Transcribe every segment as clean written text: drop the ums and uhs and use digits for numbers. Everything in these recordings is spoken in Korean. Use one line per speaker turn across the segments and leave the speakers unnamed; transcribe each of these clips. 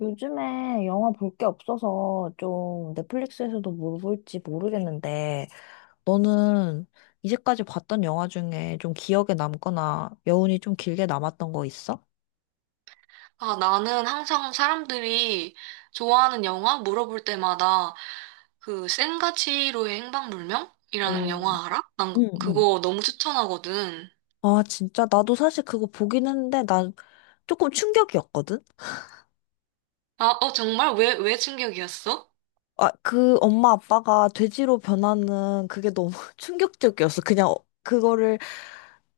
요즘에 영화 볼 게 없어서 좀 넷플릭스에서도 뭘 볼지 모르겠는데, 너는 이제까지 봤던 영화 중에 좀 기억에 남거나 여운이 좀 길게 남았던 거 있어?
아, 나는 항상 사람들이 좋아하는 영화 물어볼 때마다 그 센가치로의 행방불명이라는
오,
영화 알아? 난
응, 응.
그거 너무 추천하거든.
아, 진짜? 나도 사실 그거 보긴 했는데, 난 조금 충격이었거든?
아, 정말? 왜 충격이었어?
아, 그 엄마 아빠가 돼지로 변하는 그게 너무 충격적이었어. 그냥 그거를.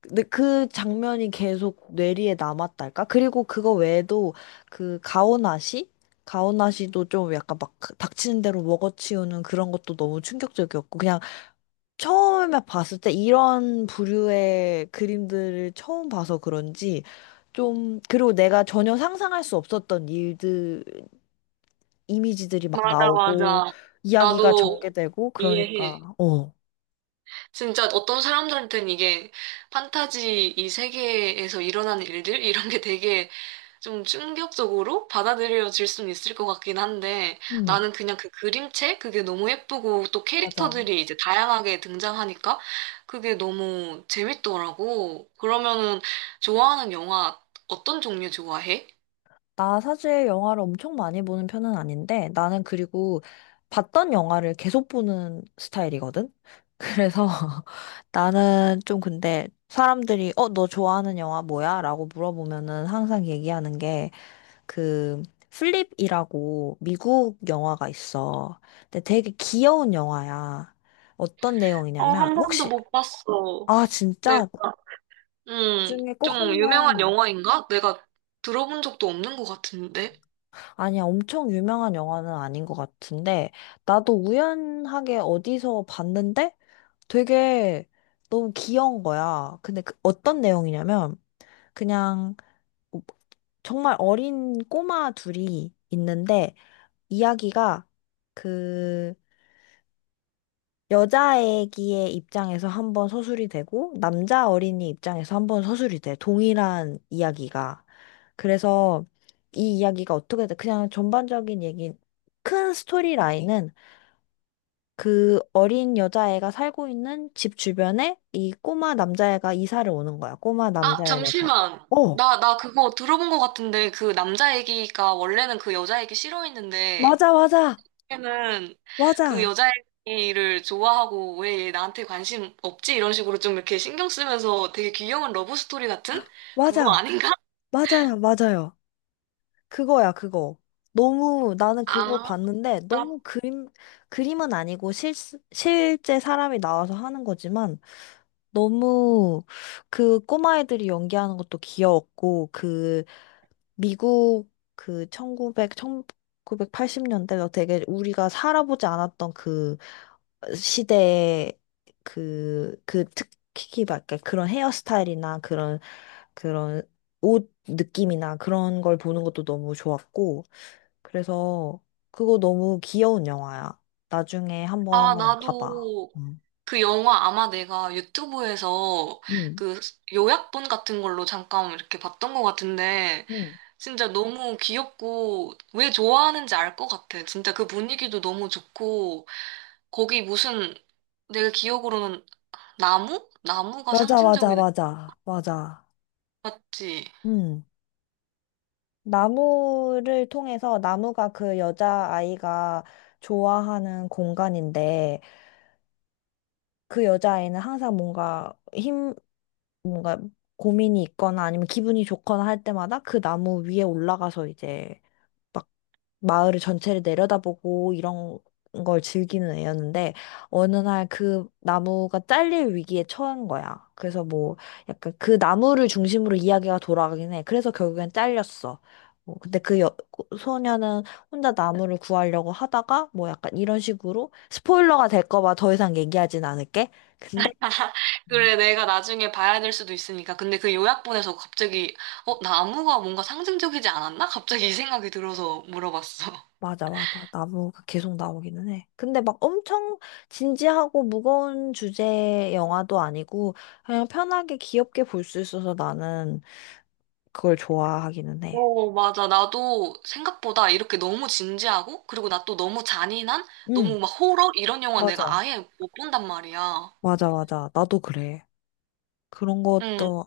근데 그 장면이 계속 뇌리에 남았달까? 그리고 그거 외에도 그 가오나시? 가오나시도 좀 약간 막 닥치는 대로 먹어치우는 그런 것도 너무 충격적이었고, 그냥 처음에 봤을 때 이런 부류의 그림들을 처음 봐서 그런지 좀. 그리고 내가 전혀 상상할 수 없었던 일들, 이미지들이 막
맞아,
나오고
맞아.
이야기가
나도
전개되고
이해해.
그러니까 어.
진짜 어떤 사람들한테는 이게 판타지 이 세계에서 일어나는 일들? 이런 게 되게 좀 충격적으로 받아들여질 수는 있을 것 같긴 한데
음,
나는 그냥 그 그림체 그게 너무 예쁘고 또
맞아.
캐릭터들이 이제 다양하게 등장하니까 그게 너무 재밌더라고. 그러면은 좋아하는 영화 어떤 종류 좋아해?
나 사실 영화를 엄청 많이 보는 편은 아닌데, 나는 그리고 봤던 영화를 계속 보는 스타일이거든. 그래서 나는 좀, 근데 사람들이 어, 너 좋아하는 영화 뭐야? 라고 물어보면은 항상 얘기하는 게 그 플립이라고 미국 영화가 있어. 근데 되게 귀여운 영화야. 어떤
어,
내용이냐면
한 번도
혹시.
못 봤어.
아,
내가
진짜? 나중에 꼭
좀
한
유명한
번.
영화인가? 내가 들어본 적도 없는 것 같은데.
아니야, 엄청 유명한 영화는 아닌 것 같은데, 나도 우연하게 어디서 봤는데 되게 너무 귀여운 거야. 근데 그 어떤 내용이냐면, 그냥 뭐 정말 어린 꼬마 둘이 있는데, 이야기가 그 여자애기의 입장에서 한번 서술이 되고, 남자 어린이 입장에서 한번 서술이 돼. 동일한 이야기가. 그래서 이 이야기가 어떻게 돼? 그냥 전반적인 얘기, 큰 스토리 라인은 그 어린 여자애가 살고 있는 집 주변에 이 꼬마 남자애가 이사를 오는 거야. 꼬마
아,
남자애네가.
잠시만.
어,
나 그거 들어본 것 같은데, 그 남자 애기가 원래는 그 여자 애기 싫어했는데,
맞아, 맞아,
처음에는 그
맞아,
여자애를 좋아하고 왜 얘 나한테 관심 없지? 이런 식으로 좀 이렇게 신경 쓰면서 되게 귀여운 러브 스토리 같은 그거
맞아,
아닌가?
맞아요, 맞아요. 그거야, 그거. 너무 나는 그걸
아,
봤는데
나,
너무 그림 그림은 아니고, 실 실제 사람이 나와서 하는 거지만 너무 그 꼬마애들이 연기하는 것도 귀여웠고, 그 미국 그 1980년대가 되게 우리가 살아보지 않았던 그 시대의 그 특히 막 약간 그런 헤어스타일이나 그런, 그런 옷 느낌이나 그런 걸 보는 것도 너무 좋았고, 그래서 그거 너무 귀여운 영화야. 나중에
아,
한번 봐봐.
나도
음.
그 영화 아마 내가 유튜브에서
음.
그 요약본 같은 걸로 잠깐 이렇게 봤던 것 같은데
음.
진짜 너무 귀엽고 왜 좋아하는지 알 것 같아. 진짜 그 분위기도 너무 좋고 거기 무슨 내가 기억으로는 나무? 나무가
맞아, 맞아,
상징적인
맞아, 맞아.
맞지?
음. 나무를 통해서, 나무가 그 여자아이가 좋아하는 공간인데, 그 여자아이는 항상 뭔가 뭔가 고민이 있거나 아니면 기분이 좋거나 할 때마다 그 나무 위에 올라가서 이제 마을을 전체를 내려다보고 이런 걸 즐기는 애였는데, 어느 날 그 나무가 잘릴 위기에 처한 거야. 그래서 뭐 약간 그 나무를 중심으로 이야기가 돌아가긴 해. 그래서 결국엔 잘렸어. 뭐 근데 소녀는 혼자 나무를 구하려고 하다가 뭐 약간 이런 식으로 스포일러가 될까 봐 더 이상 얘기하진 않을게. 근데
그래, 내가 나중에 봐야 될 수도 있으니까. 근데 그 요약본에서 갑자기, 어, 나무가 뭔가 상징적이지 않았나? 갑자기 이 생각이 들어서 물어봤어.
맞아, 맞아. 나무가 계속 나오기는 해. 근데 막 엄청 진지하고 무거운 주제 영화도 아니고, 그냥 편하게 귀엽게 볼 수 있어서 나는 그걸 좋아하기는 해.
어, 맞아. 나도 생각보다 이렇게 너무 진지하고, 그리고 나 또 너무 잔인한,
응,
너무 막 호러? 이런 영화 내가
맞아.
아예 못 본단 말이야.
맞아, 맞아. 나도 그래. 그런
응.
것도.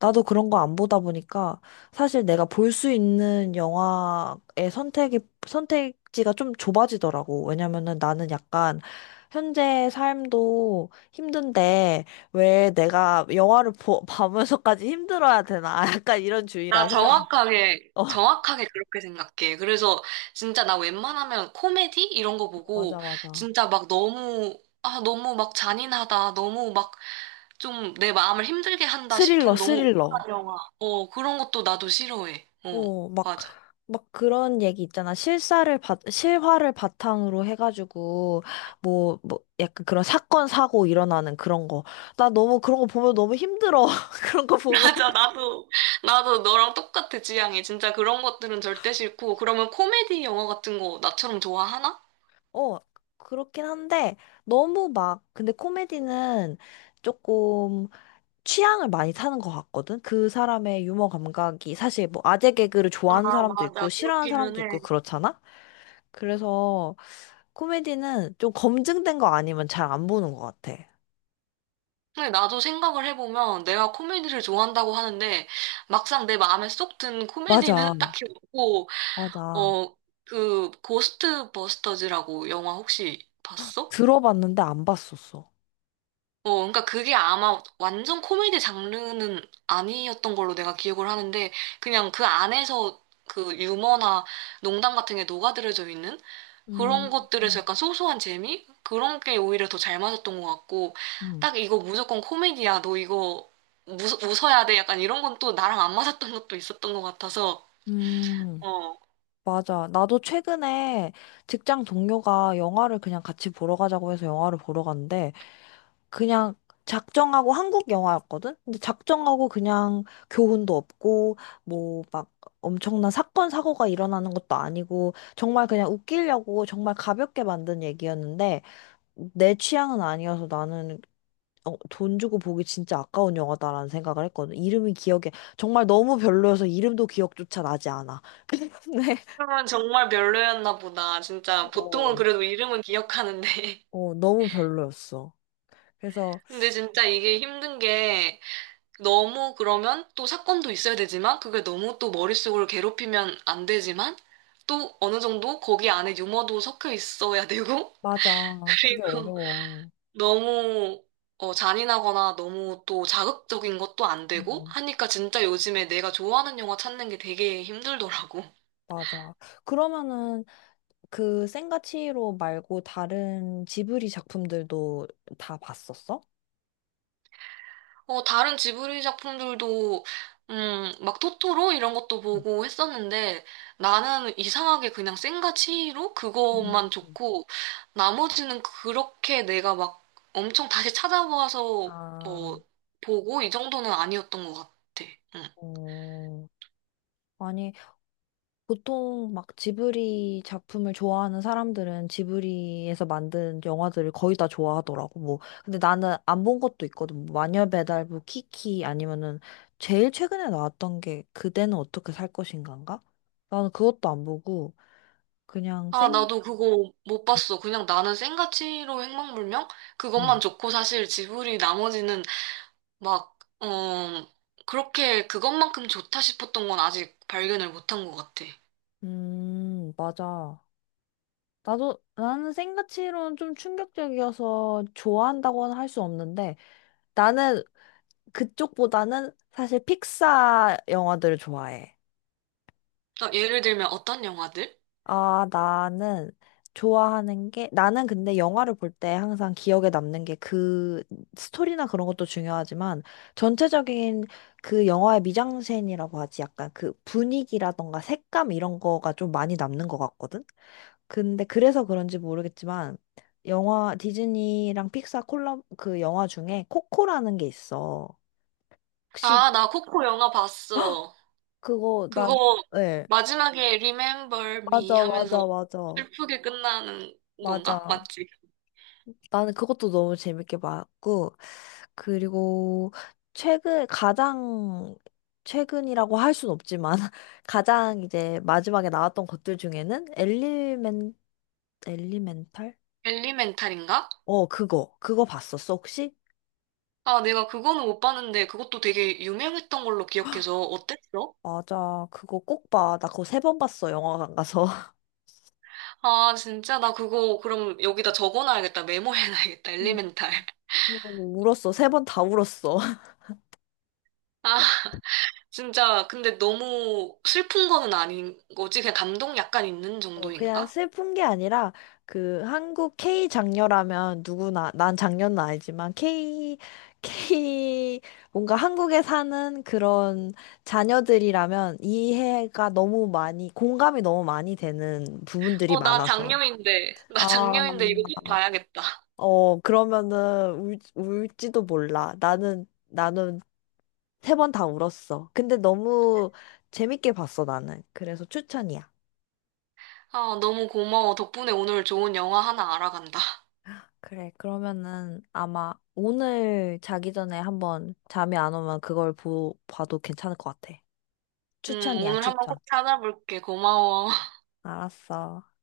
나도 그런 거 안 보다 보니까 사실 내가 볼 수 있는 영화의 선택지가 좀 좁아지더라고. 왜냐면은 나는 약간 현재 삶도 힘든데 왜 내가 영화를 봐면서까지 힘들어야 되나? 약간 이런
나
주의라서.
정확하게, 정확하게 그렇게 생각해. 그래서 진짜 나 웬만하면 코미디? 이런 거
어,
보고
맞아, 맞아.
진짜 막 너무, 아, 너무 막 잔인하다. 너무 막 좀 내 마음을 힘들게 한다
스릴러,
싶은 너무
스릴러.
우울한 영화. 어, 그런 것도 나도 싫어해. 어,
어,
맞아.
막 그런 얘기 있잖아. 실화를 바탕으로 해가지고 뭐, 뭐, 약간 그런 사건, 사고 일어나는 그런 거. 나 너무 그런 거 보면 너무 힘들어. 그런 거 보면.
맞아, 나도 너랑 똑같아, 지향이. 진짜 그런 것들은 절대 싫고. 그러면 코미디 영화 같은 거 나처럼 좋아하나?
어, 그렇긴 한데, 너무 막, 근데 코미디는 조금 취향을 많이 타는 것 같거든? 그 사람의 유머 감각이 사실 뭐 아재 개그를 좋아하는
아,
사람도
맞아.
있고, 싫어하는
그렇기는
사람도 있고,
해.
그렇잖아? 그래서 코미디는 좀 검증된 거 아니면 잘 안 보는 것 같아.
근데 나도 생각을 해보면 내가 코미디를 좋아한다고 하는데 막상 내 마음에 쏙 든
맞아,
코미디는 딱히 없고,
맞아.
어, 그, 고스트 버스터즈라고 영화 혹시 봤어?
들어봤는데 안 봤었어.
어, 그러니까 그게 아마 완전 코미디 장르는 아니었던 걸로 내가 기억을 하는데 그냥 그 안에서 그 유머나 농담 같은 게 녹아들어져 있는 그런
음,
것들에서
음,
약간 소소한 재미? 그런 게 오히려 더 잘 맞았던 것 같고
응.
딱 이거 무조건 코미디야. 너 이거 웃어야 돼. 약간 이런 건 또 나랑 안 맞았던 것도 있었던 것 같아서
음,
어.
맞아. 나도 최근에 직장 동료가 영화를 그냥 같이 보러 가자고 해서 영화를 보러 갔는데, 그냥 작정하고 한국 영화였거든? 근데 작정하고 그냥 교훈도 없고, 뭐 막 엄청난 사건, 사고가 일어나는 것도 아니고, 정말 그냥 웃기려고 정말 가볍게 만든 얘기였는데, 내 취향은 아니어서 나는 어, 돈 주고 보기 진짜 아까운 영화다라는 생각을 했거든. 이름이 기억에. 정말 너무 별로여서 이름도 기억조차 나지 않아. 근데
그러면 정말 별로였나 보다. 진짜 보통은
어,
그래도 이름은 기억하는데
어, 너무 별로였어. 그래서.
근데 진짜 이게 힘든 게 너무 그러면 또 사건도 있어야 되지만 그게 너무 또 머릿속을 괴롭히면 안 되지만 또 어느 정도 거기 안에 유머도 섞여 있어야 되고
맞아. 그게
그리고
어려워.
너무 어, 잔인하거나 너무 또 자극적인 것도 안 되고
음,
하니까 진짜 요즘에 내가 좋아하는 영화 찾는 게 되게 힘들더라고.
맞아. 그러면은 그 센과 치히로 말고 다른 지브리 작품들도 다 봤었어?
어, 다른 지브리 작품들도, 막 토토로 이런 것도
음.
보고 했었는데, 나는 이상하게 그냥 센과 치히로
음.
그것만 좋고, 나머지는 그렇게 내가 막 엄청 다시 찾아봐서,
아,
뭐, 보고 이 정도는 아니었던 것 같아. 응.
어, 아니 보통 막 지브리 작품을 좋아하는 사람들은 지브리에서 만든 영화들을 거의 다 좋아하더라고. 뭐 근데 나는 안 본 것도 있거든. 뭐 마녀 배달부 키키 아니면은 제일 최근에 나왔던 게 그대는 어떻게 살 것인가인가? 나는 그것도 안 보고 그냥
아,
생
나도 그거 못 봤어. 그냥 나는 센과 치히로 행방불명? 그것만
음.
좋고, 사실 지브리 나머지는 막, 어, 그렇게 그것만큼 좋다 싶었던 건 아직 발견을 못한 것 같아.
맞아. 나도, 나는 생가치로는 좀 충격적이어서 좋아한다고는 할 수 없는데, 나는 그쪽보다는 사실 픽사 영화들을 좋아해.
나 예를 들면 어떤 영화들?
아, 나는 좋아하는 게, 나는 근데 영화를 볼 때 항상 기억에 남는 게 그 스토리나 그런 것도 중요하지만 전체적인 그 영화의 미장센이라고 하지 약간 그 분위기라던가 색감 이런 거가 좀 많이 남는 것 같거든? 근데 그래서 그런지 모르겠지만 영화 디즈니랑 픽사 콜라 그 영화 중에 코코라는 게 있어. 혹시
아, 나 코코 영화 봤어.
그거 나,
그거
예.
마지막에 Remember Me
맞아,
하면서
맞아, 맞아.
슬프게 끝나는 건가?
맞아.
맞지?
나는 그것도 너무 재밌게 봤고, 그리고 최근, 가장, 최근이라고 할 순 없지만, 가장 이제 마지막에 나왔던 것들 중에는 엘리멘탈?
엘리멘탈인가?
어, 그거. 그거 봤었어, 혹시?
아, 내가 그거는 못 봤는데 그것도 되게 유명했던 걸로 기억해서 어땠어?
맞아. 그거 꼭 봐. 나 그거 세 번 봤어, 영화관 가서.
아, 진짜 나 그거 그럼 여기다 적어놔야겠다. 메모해놔야겠다.
음.
엘리멘탈.
울었어. 세 번 다 울었어.
아, 진짜 근데 너무 슬픈 거는 아닌 거지? 그냥 감동 약간 있는
어, 그냥
정도인가?
슬픈 게 아니라 그 한국 K 장녀라면 누구나, 난 장녀는 아니지만 K 뭔가 한국에 사는 그런 자녀들이라면 이해가 너무 많이, 공감이 너무 많이 되는 부분들이
어, 나
많아서.
장녀인데. 나
아,
장녀인데 이거 꼭 봐야겠다.
어, 그러면은 울지도 몰라. 나는 세 번 다 울었어. 근데 너무 재밌게 봤어, 나는. 그래서 추천이야.
아, 너무 고마워. 덕분에 오늘 좋은 영화 하나 알아간다.
그래, 그러면은 아마 오늘 자기 전에 한번 잠이 안 오면 그걸 봐도 괜찮을 것 같아. 추천이야,
오늘 한번
추천.
꼭 찾아볼게. 고마워.
알았어.